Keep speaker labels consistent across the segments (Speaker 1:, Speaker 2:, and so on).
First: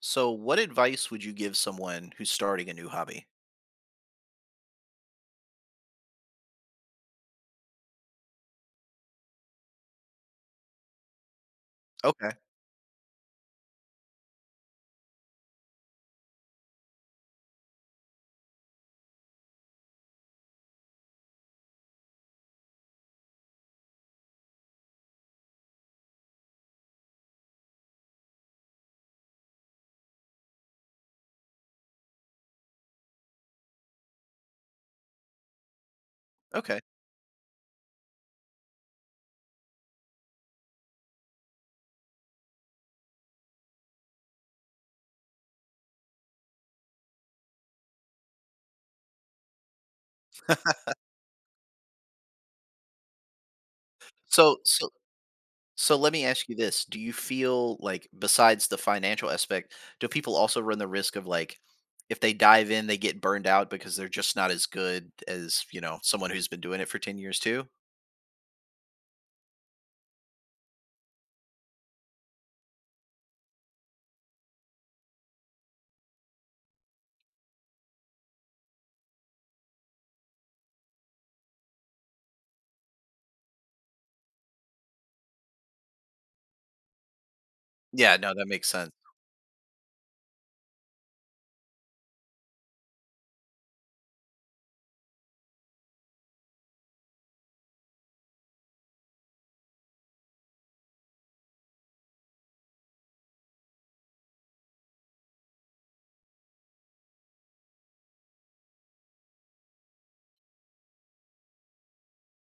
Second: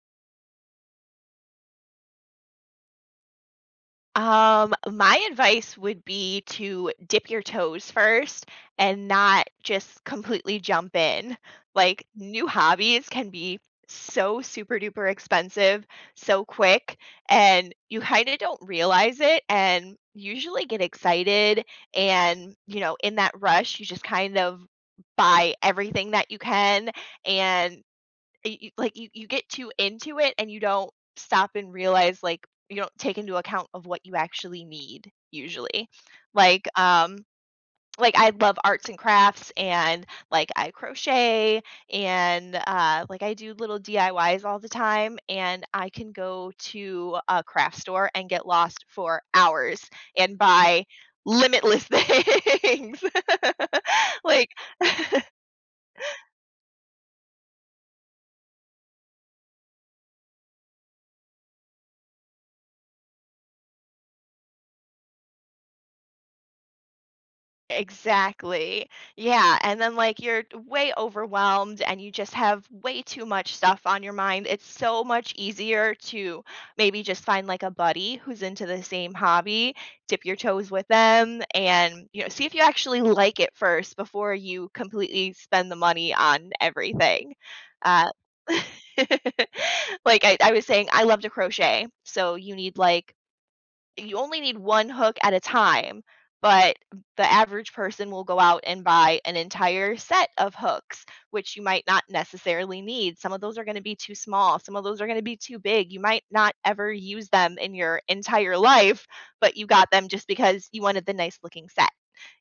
Speaker 1: So, what advice would you give someone who's starting a new hobby?
Speaker 2: My advice would be to dip your toes first and not just completely jump in. Like,
Speaker 1: Okay.
Speaker 2: new hobbies can be so super duper expensive, so quick, and you kind of don't realize it and usually get excited. And, in that rush, you just kind of buy everything that you can and y y like, you get too into it and you don't stop and realize, like you don't take into account of what you actually need usually. Like,
Speaker 1: Okay.
Speaker 2: um like, I love arts and crafts and, like, I crochet and, like, I do little DIYs all the time, and I can go to a craft store and get lost for hours and buy limitless things. Like.
Speaker 1: So, so, so, let me ask you this: Do you feel like, besides the financial aspect, do people also run the risk of, like, if they dive in, they get burned out because they're just not as good as someone who's been doing it for 10 years too?
Speaker 2: Exactly. Yeah, and then, like, you're way overwhelmed and you just have way too much stuff on your mind. It's so much easier to maybe just find, like, a buddy who's into the same hobby, dip your toes with them, and, see if you actually like it first before you completely spend the money on everything. Uh,
Speaker 1: Yeah. No, that makes sense.
Speaker 2: like I was saying, I love to crochet, so you need, like, you only need one hook at a time, but the average person will go out and buy an entire set of hooks, which you might not necessarily need. Some of those are gonna be too small, some of those are gonna be too big. You might not ever use them in your entire life, but you got them just because you wanted the nice looking set.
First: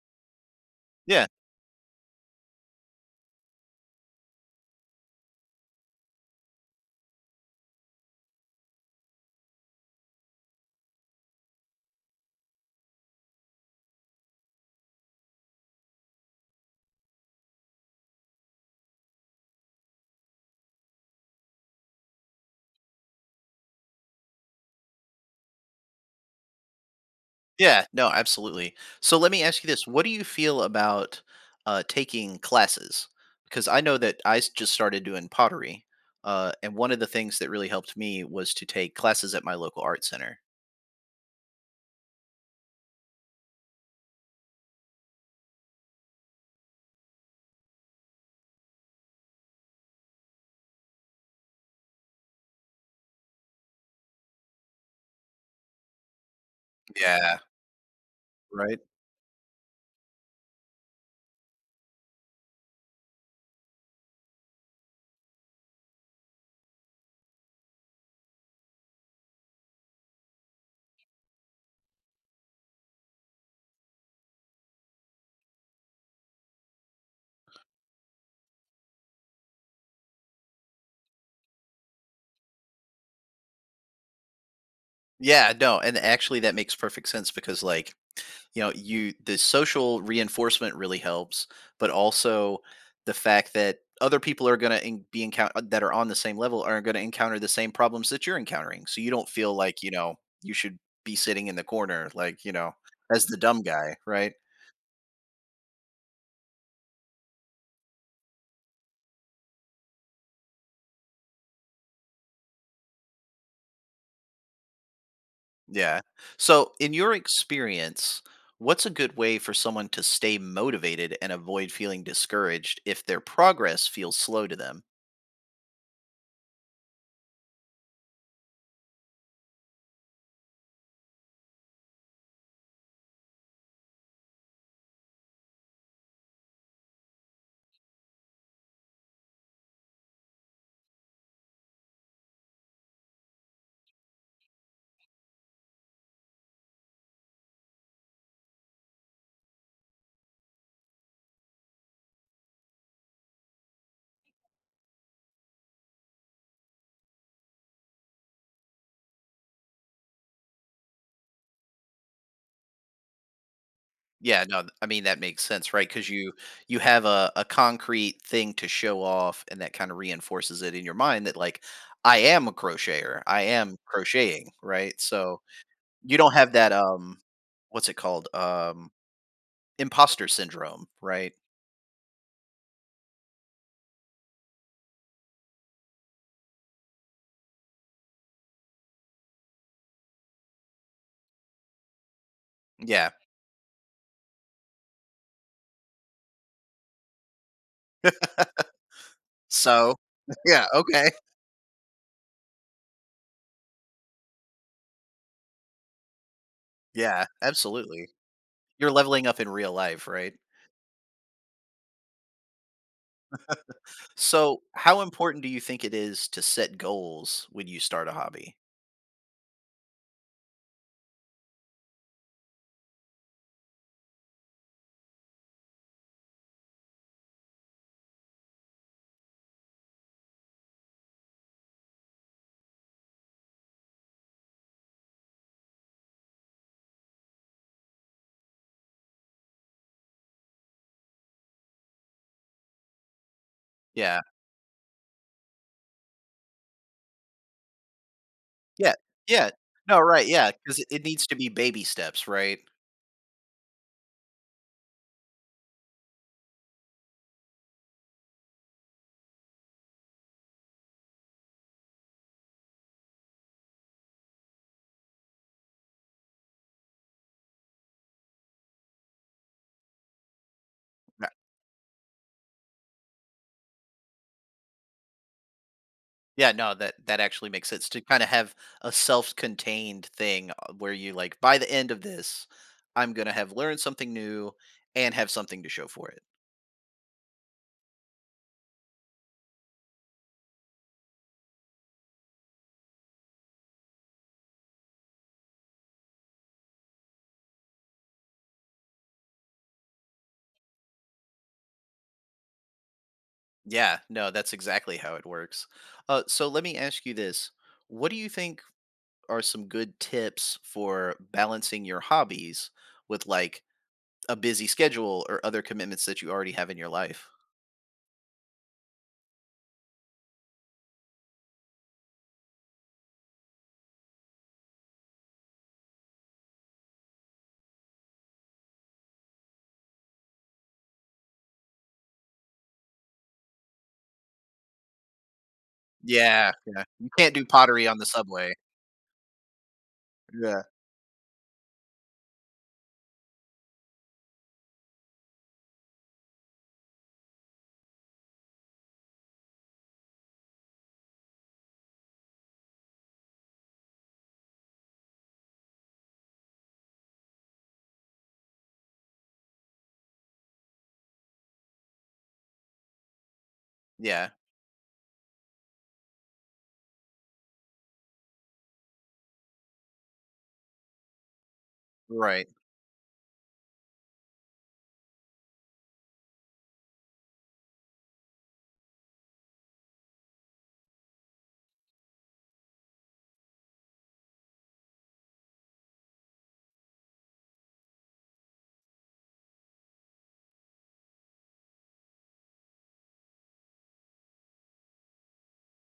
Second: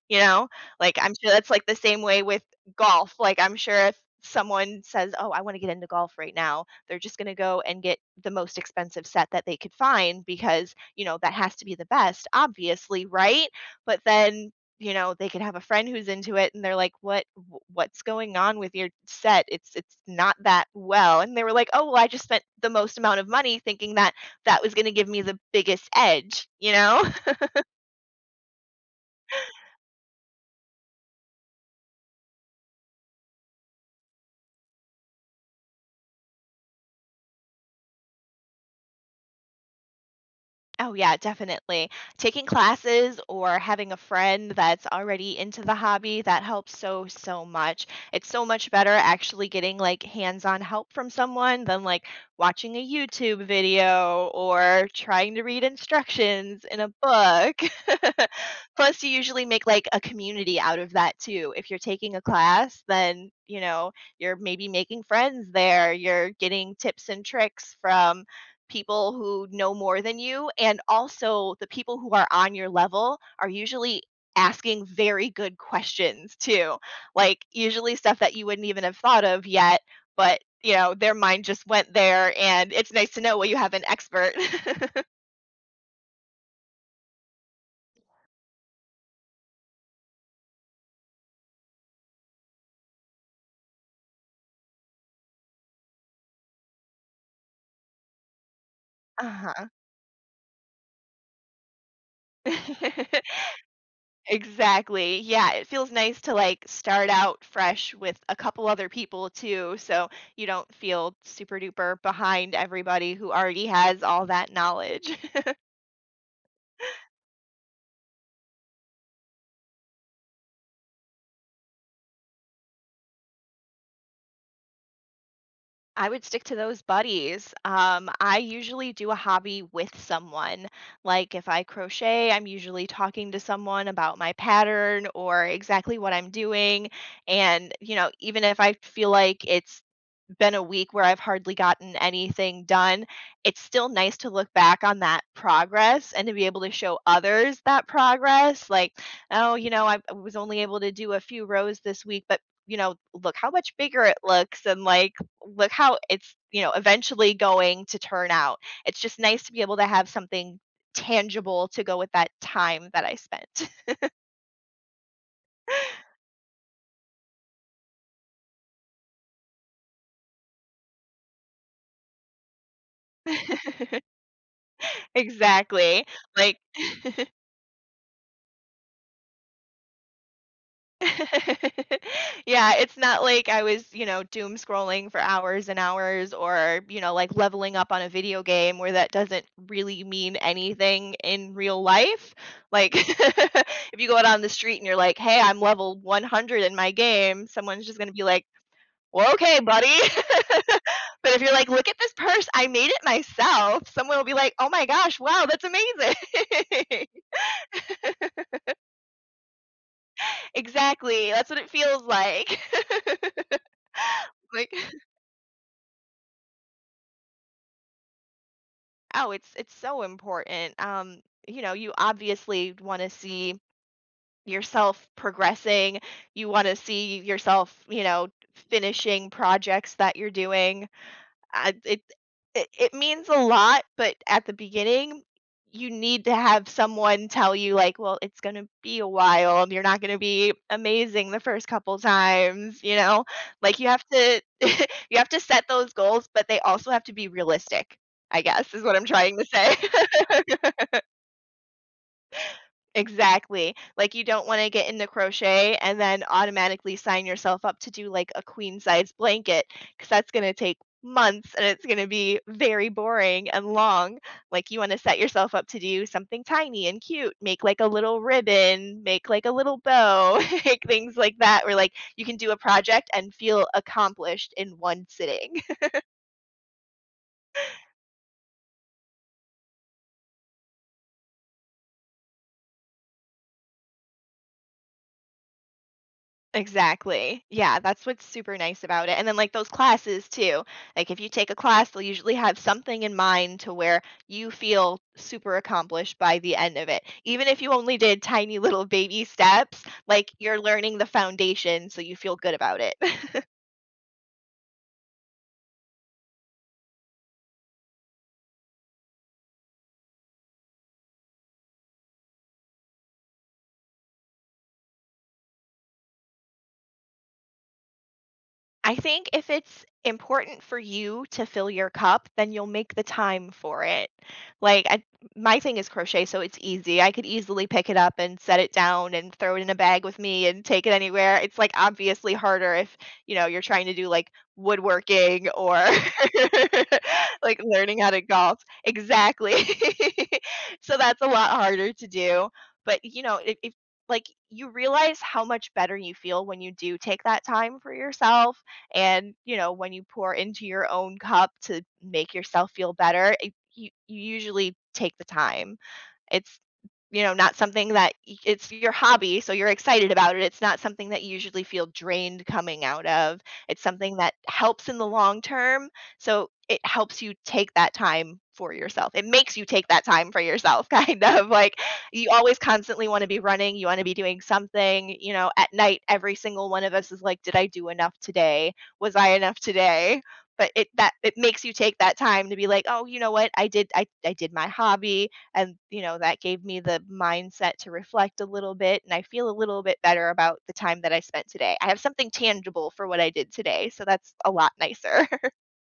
Speaker 2: You know? Like, I'm
Speaker 1: Yeah.
Speaker 2: sure that's, like, the same way with golf, like, I'm sure if someone says, "Oh, I wanna get into golf right now," they're just gonna go and get the most expensive set that they could find because, that has to be the best, obviously, right? But then, they could have a friend who's into it, and they're like, "What w what's going on with your set? It's not that well," and they were like, "Oh, well, I just spent the most amount of money thinking that that was gonna give me the biggest edge," you know?
Speaker 1: Yeah, no, absolutely. So let me ask you this: What do you feel about taking classes? Because I know that just started doing pottery, and one of the things that really helped me was to take classes at my local art center.
Speaker 2: Oh, yeah, definitely. Taking classes or having a friend that's already into the hobby, that helps so, so much. It's so much better actually getting like hands-on help from someone than like watching a YouTube video or trying to read instructions in a
Speaker 1: Yeah.
Speaker 2: book.
Speaker 1: Right.
Speaker 2: Plus, you usually make like a community out of that too. If you're taking a class, then, you're maybe making friends there. You're getting tips and tricks from people who know more than you, and also the people who are on your level are usually asking very good questions too. Like usually stuff that you wouldn't even have thought of yet, but their mind just went there and it's nice to know when you have an expert.
Speaker 1: Yeah. No, and actually, that makes perfect sense because, like, you know you the social reinforcement really helps, but also the fact that other people are going to be encounter that are on the same level are going to encounter the same problems that you're encountering, so you don't feel
Speaker 2: Uh-huh.
Speaker 1: like you should be sitting in the corner, like, as the dumb guy, right?
Speaker 2: Exactly. Yeah, it feels nice to like start out fresh with a couple other people too, so you don't feel super duper behind everybody who already has all that knowledge.
Speaker 1: Yeah. So, in your experience, what's a good way for someone to stay motivated and avoid feeling discouraged if their progress feels slow to them?
Speaker 2: I would stick to those buddies. I usually do a hobby with someone. Like if I crochet, I'm usually talking to someone about my pattern or exactly what I'm doing. And, even if I feel like it's been a week where I've hardly gotten anything done, it's still nice to look back on that progress and to be able to show others that progress. Like, oh, I was only able to do a few rows this week, but look how much bigger it looks and like look how it's, eventually going to turn out. It's just nice to be able to have something tangible to go with that time that I spent.
Speaker 1: Yeah, no, th I mean, that makes sense, right? Because you have a concrete thing to show off, and that kinda reinforces it in your mind that, like, "I am a crocheter, I am crocheting," right? So,
Speaker 2: Exactly.
Speaker 1: you don't have
Speaker 2: Like
Speaker 1: that, what's it called? Imposter syndrome, right?
Speaker 2: Yeah, it's not like I was, doom scrolling for hours and hours or, like leveling up on a video game where that doesn't really mean anything in real life. Like
Speaker 1: Yeah.
Speaker 2: if you go out on the street and you're like, "Hey, I'm level 100 in my game," someone's just gonna be like, well, okay, buddy.
Speaker 1: So. Yeah, okay.
Speaker 2: But if you're like, look at this purse, I made it myself, someone will be like, oh my gosh, wow, that's amazing.
Speaker 1: Yeah, absolutely. You're leveling up in real life, right?
Speaker 2: Exactly. That's what it feels like.
Speaker 1: So,
Speaker 2: like,
Speaker 1: how important do you think it is to set goals when you start a hobby?
Speaker 2: oh, it's so important. You obviously want to see yourself progressing. You want to see yourself, finishing projects that you're doing I it it it means a lot, but at the beginning, you need to have someone tell you, like, "Well, it's gonna be a while, you're not gonna be amazing the first couple times," you know? Like, you have
Speaker 1: Yeah.
Speaker 2: to you have to set those goals, but they also have to be realistic, I guess, is
Speaker 1: Yeah,
Speaker 2: what I'm trying to
Speaker 1: yeah.
Speaker 2: say.
Speaker 1: No, right, yeah, 'cause it needs to be baby steps, right?
Speaker 2: Exactly. Like, you don't wanna get into crochet and then automatically sign yourself up to do, like, a queen size blanket because that's gonna take months and it's gonna be very boring and long. Like, you wanna set yourself up to do something tiny and cute, make, like, a little ribbon, make, like, a little bow, make things
Speaker 1: N
Speaker 2: like that where, like, you can do a project and feel accomplished in one sitting.
Speaker 1: Yeah, no, that actually makes sense to kinda have a self-contained thing, where you, like, "By the end of this, I'm gonna have learned something new and have something to show for it."
Speaker 2: Exactly. Yeah, that's what's super nice about it. And then, like, those classes too. Like, if you take a class, they'll usually have something in mind to where you feel super accomplished by the end of it. Even if you only did tiny little baby steps, like, you're learning the foundation, so you feel good about it.
Speaker 1: Yeah, no, that's exactly how it works. So let me ask you this, what do you think are some good tips for balancing your hobbies with, like, a busy schedule or other commitments that you already have in your life?
Speaker 2: I think if it's important for you to fill your cup, then you'll make the time for it. Like I, my thing is crochet, so it's easy. I could easily pick it up and set it down and throw it in a bag with me and take it anywhere. It's like obviously harder if, you're trying to do like woodworking or
Speaker 1: Yeah, yeah. You can't do
Speaker 2: like
Speaker 1: pottery on
Speaker 2: learning
Speaker 1: the
Speaker 2: how to
Speaker 1: subway.
Speaker 2: golf. Exactly.
Speaker 1: Yeah.
Speaker 2: So that's a lot harder to do. But, if like you realize how much better you feel when you do take that time for yourself and, when you pour into your own cup to make yourself feel better, you usually take the time. It's, not something that y it's your hobby, so you're excited about it. It's not something that you usually feel drained coming out of. It's something
Speaker 1: Yeah,
Speaker 2: that helps in the long term, so it helps you take that time for yourself. It makes you take that time for yourself, kind of, like, you
Speaker 1: right.
Speaker 2: always constantly wanna be running, you wanna be doing something, at night, every single one of us is like, "Did I do enough today? Was I enough today?" But it that it makes you take that time to be like, "Oh, you know what? I did my hobby and you know that gave me the mindset to reflect a little bit and I feel a little bit better about the time that I spent today. I have something tangible for what I did today, so that's a lot nicer.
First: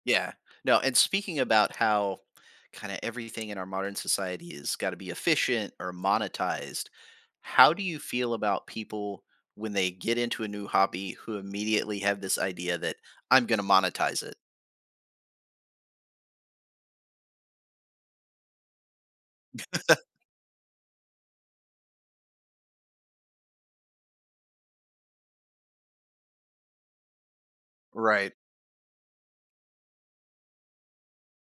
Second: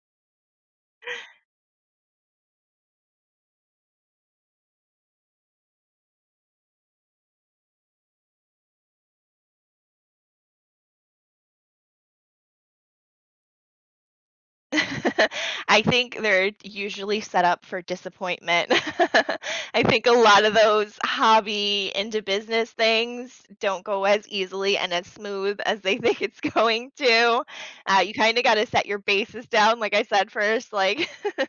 Speaker 1: Yeah. No, and speaking about how kinda everything in our modern society has gotta be efficient or monetized, how do you feel about people when they get into a new hobby who immediately have this idea that, "I'm gonna monetize it?"
Speaker 2: I think they're usually set up for disappointment. I think a lot of those hobby into business things don't go as easily and as smooth as they think it's going to. You
Speaker 1: Right.
Speaker 2: kind of got to set your bases down like I said first. Like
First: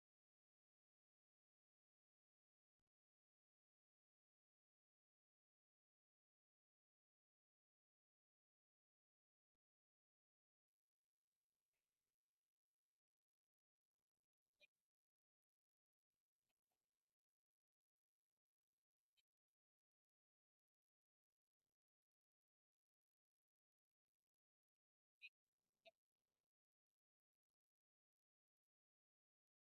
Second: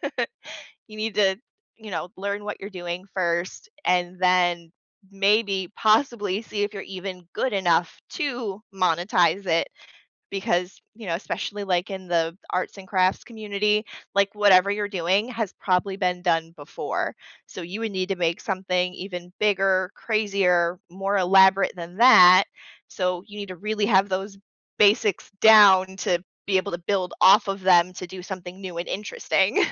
Speaker 2: you need to, learn what you're doing first and then maybe possibly see if you're even good enough to monetize it because, especially like in the arts and crafts community, like whatever you're doing has probably been done before. So you would need to make something even bigger, crazier, more elaborate than that. So you need to really have those basics down to be able to build off of them to do something new and interesting.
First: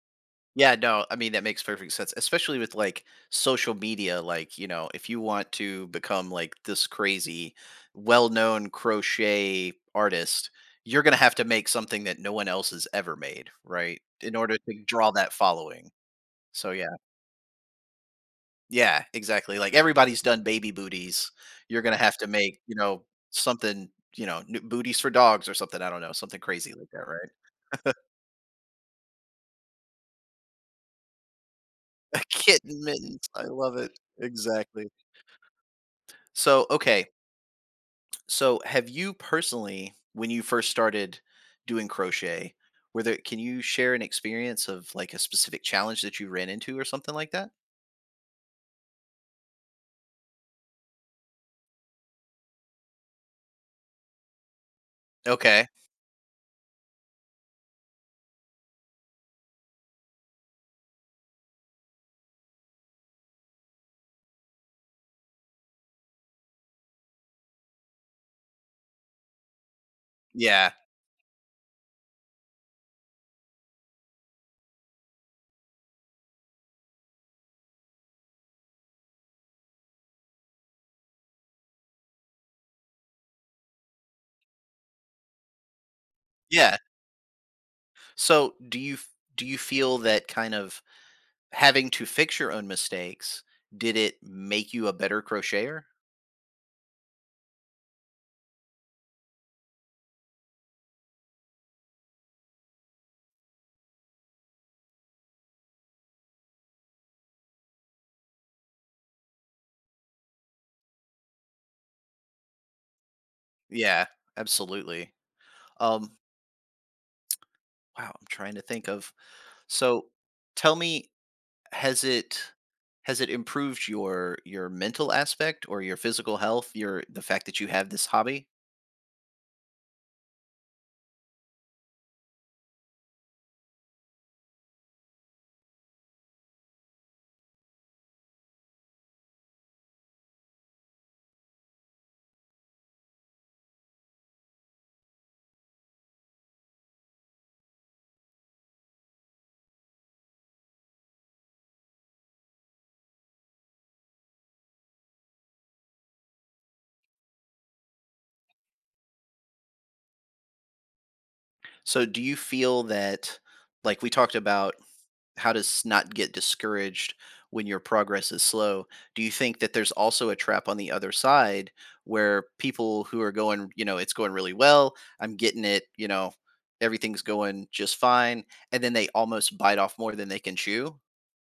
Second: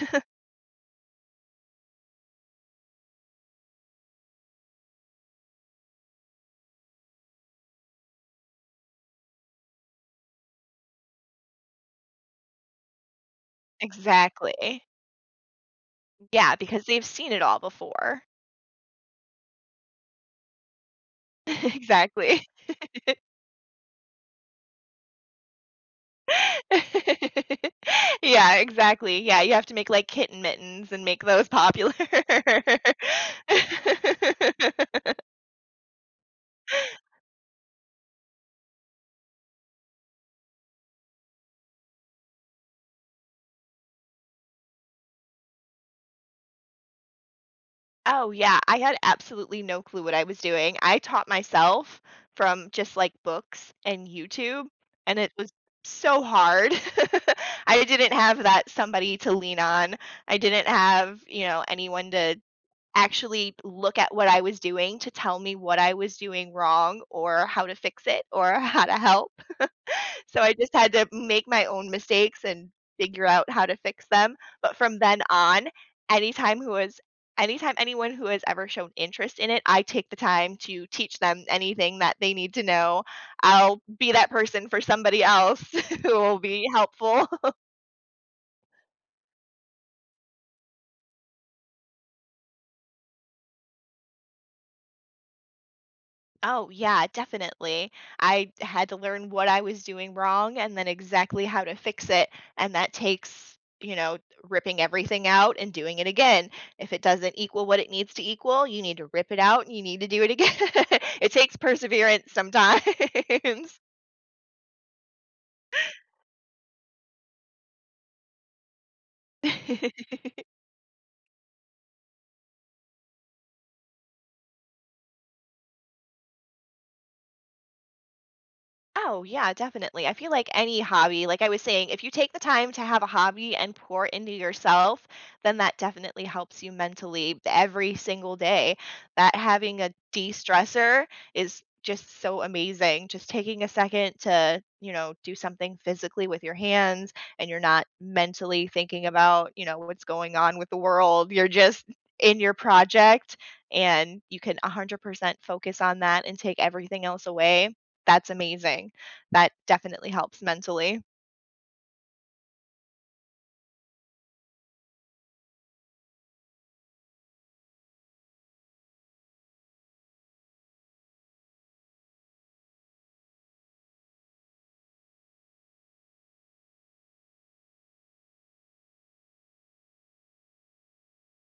Speaker 1: Yeah, no, I mean that makes perfect sense, especially with, like, social media. Like, if you want to become like this crazy, well-known crochet artist, you're gonna have to make something that no one else has ever made, right? In order to
Speaker 2: Exactly.
Speaker 1: draw that following.
Speaker 2: Yeah,
Speaker 1: So
Speaker 2: because
Speaker 1: yeah,
Speaker 2: they've seen it all before.
Speaker 1: yeah, exactly. Like everybody's done baby booties. You're gonna have to
Speaker 2: Exactly.
Speaker 1: make, something, new booties for dogs or something. I don't know, something crazy like that, right?
Speaker 2: Yeah, exactly. Yeah, you have to make, like, kitten mittens and make those popular.
Speaker 1: Kitten mittens. I love it. Exactly. So, okay, have you personally, when you first started doing crochet, were there can you share an experience of, like, a specific challenge that you ran into or something like that?
Speaker 2: Oh, yeah, I had absolutely no clue what I was doing. I taught myself from just, like, books and YouTube, and it was
Speaker 1: Okay.
Speaker 2: so hard. I didn't have that somebody to lean on. I didn't have, anyone to actually look at what I was doing to tell me what I was doing wrong or how to fix it or how to help. So I
Speaker 1: Yeah.
Speaker 2: just had to make my own mistakes and figure out how to fix them. But from then on, anytime who is anytime anyone who has ever shown interest in it, I take the time to teach them anything that they need to know. I'll be that person for somebody else who will be
Speaker 1: Yeah.
Speaker 2: helpful.
Speaker 1: So, do you do you feel that kind of having to fix your own mistakes, did it make you a better crocheter?
Speaker 2: Oh, yeah, definitely. I had to learn what I was doing wrong and then exactly how to fix it. And that takes, ripping everything out and doing it again. If it doesn't equal what it needs to equal, you need to rip it out and you need to do it again. It takes perseverance sometimes.
Speaker 1: Yeah, absolutely. Um wow, I'm trying to think of. So, tell me, has it has it improved your mental aspect or your physical health, your the fact that you have this hobby?
Speaker 2: Oh, yeah, definitely. I feel like any hobby, like I was saying, if you take the time to have a hobby and pour into yourself, then that definitely helps you mentally every single day. That having a de stressor is just so amazing. Just taking a second to, do something physically with your hands and you're not mentally thinking about, what's going on with the world. You're just in your project and you can 100% focus on that and take everything else away, that's amazing. That definitely helps mentally.
Speaker 1: So, do you feel that, like we talked about, how to not get discouraged when your progress is slow, do you think that there's also a trap on the other side where people who are going, it's going really well, I'm getting it, everything's going just fine, and then they almost bite off more than they can chew?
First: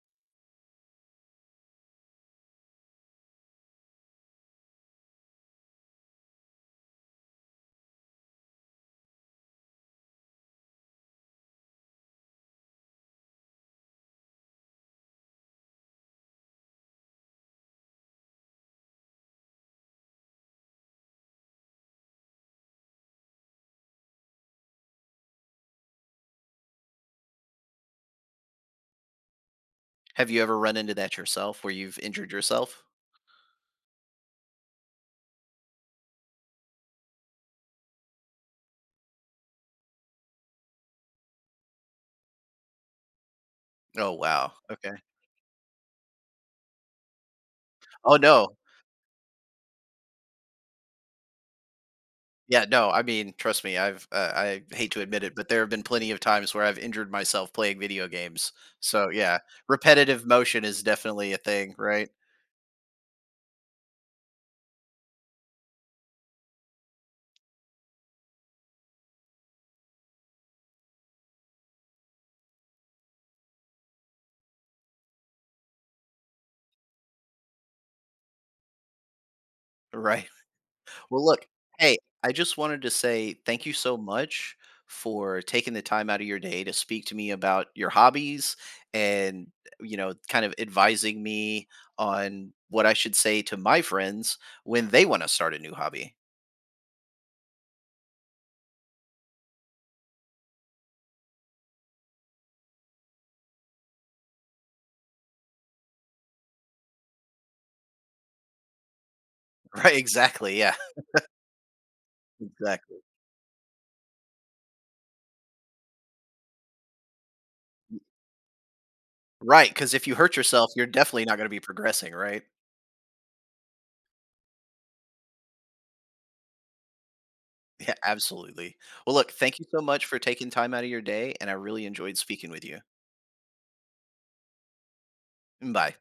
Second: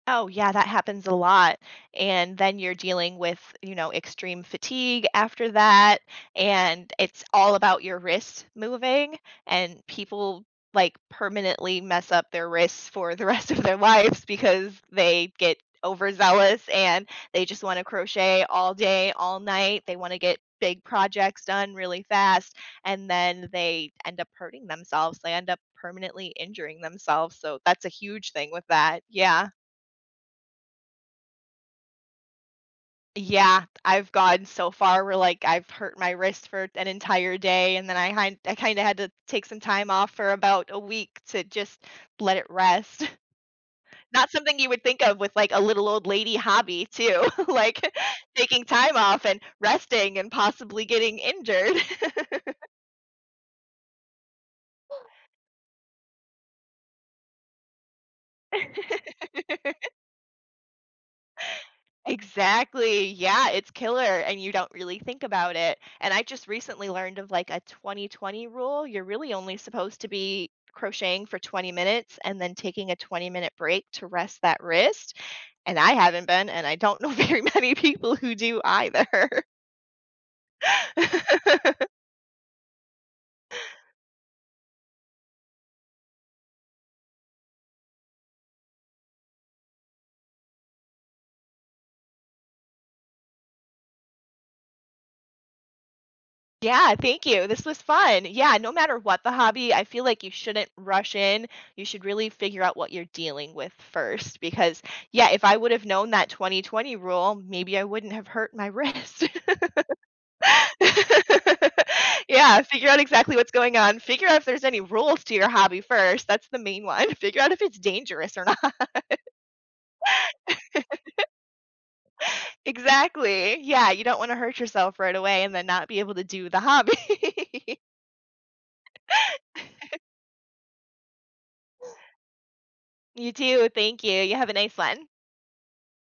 Speaker 2: Oh, yeah, that happens a lot, and then you're dealing with, extreme fatigue after that, and it's all about your wrist moving, and people, like, permanently mess up their wrists for the rest of their lives because they get overzealous and they just wanna crochet all day, all night, they wanna get big projects done really fast, and then they end up hurting themselves, they end up permanently injuring themselves, so that's a huge thing with that, yeah.
Speaker 1: Have you ever run into that yourself where you've injured yourself?
Speaker 2: Yeah, I've gone so far where, like, I've hurt my wrist for an entire day, and then I kinda had to take some time off for about a week to just let it rest.
Speaker 1: Oh,
Speaker 2: Not
Speaker 1: wow,
Speaker 2: something you would
Speaker 1: okay.
Speaker 2: think of with, like, a little old lady hobby too, like,
Speaker 1: Oh, no.
Speaker 2: taking time off and resting and possibly getting injured.
Speaker 1: Yeah, no, I mean, trust me, I hate to admit it, but there have been plenty of times where I've injured myself playing video games. So, yeah, repetitive motion is definitely a thing, right?
Speaker 2: Exactly. Yeah, it's killer and you don't really think about it. And I just recently learned of like a 2020 rule. You're really only supposed to be crocheting for 20 minutes and then taking a 20-minute break to rest that wrist. And I haven't been, and I don't know very many people who do either.
Speaker 1: Right. Well, look, hey, I just wanted to say thank you so much for taking the time out of your day to speak to me about your hobbies and, kind of advising me on what I should say to my friends when they want to start a new hobby.
Speaker 2: Yeah, thank you. This was fun. Yeah, no matter what the hobby, I feel like you shouldn't rush in. You should really figure out what you're dealing with first because yeah, if I would have known that 2020 rule, maybe I wouldn't have hurt my wrist.
Speaker 1: Right, exactly. Yeah,
Speaker 2: Yeah, figure
Speaker 1: exactly.
Speaker 2: out exactly what's going on. Figure out if there's any rules to your hobby first. That's the main one. Figure out if it's dangerous or not.
Speaker 1: Right, because if you hurt yourself, you're definitely not gonna be progressing, right?
Speaker 2: Exactly. Yeah, you don't want to hurt yourself right away and then not be able to do the hobby.
Speaker 1: Yeah, absolutely. Well, look, thank you so much for taking time out of your day, and I really enjoyed speaking with you.
Speaker 2: You too. Thank you. You have a nice one.
Speaker 1: Bye.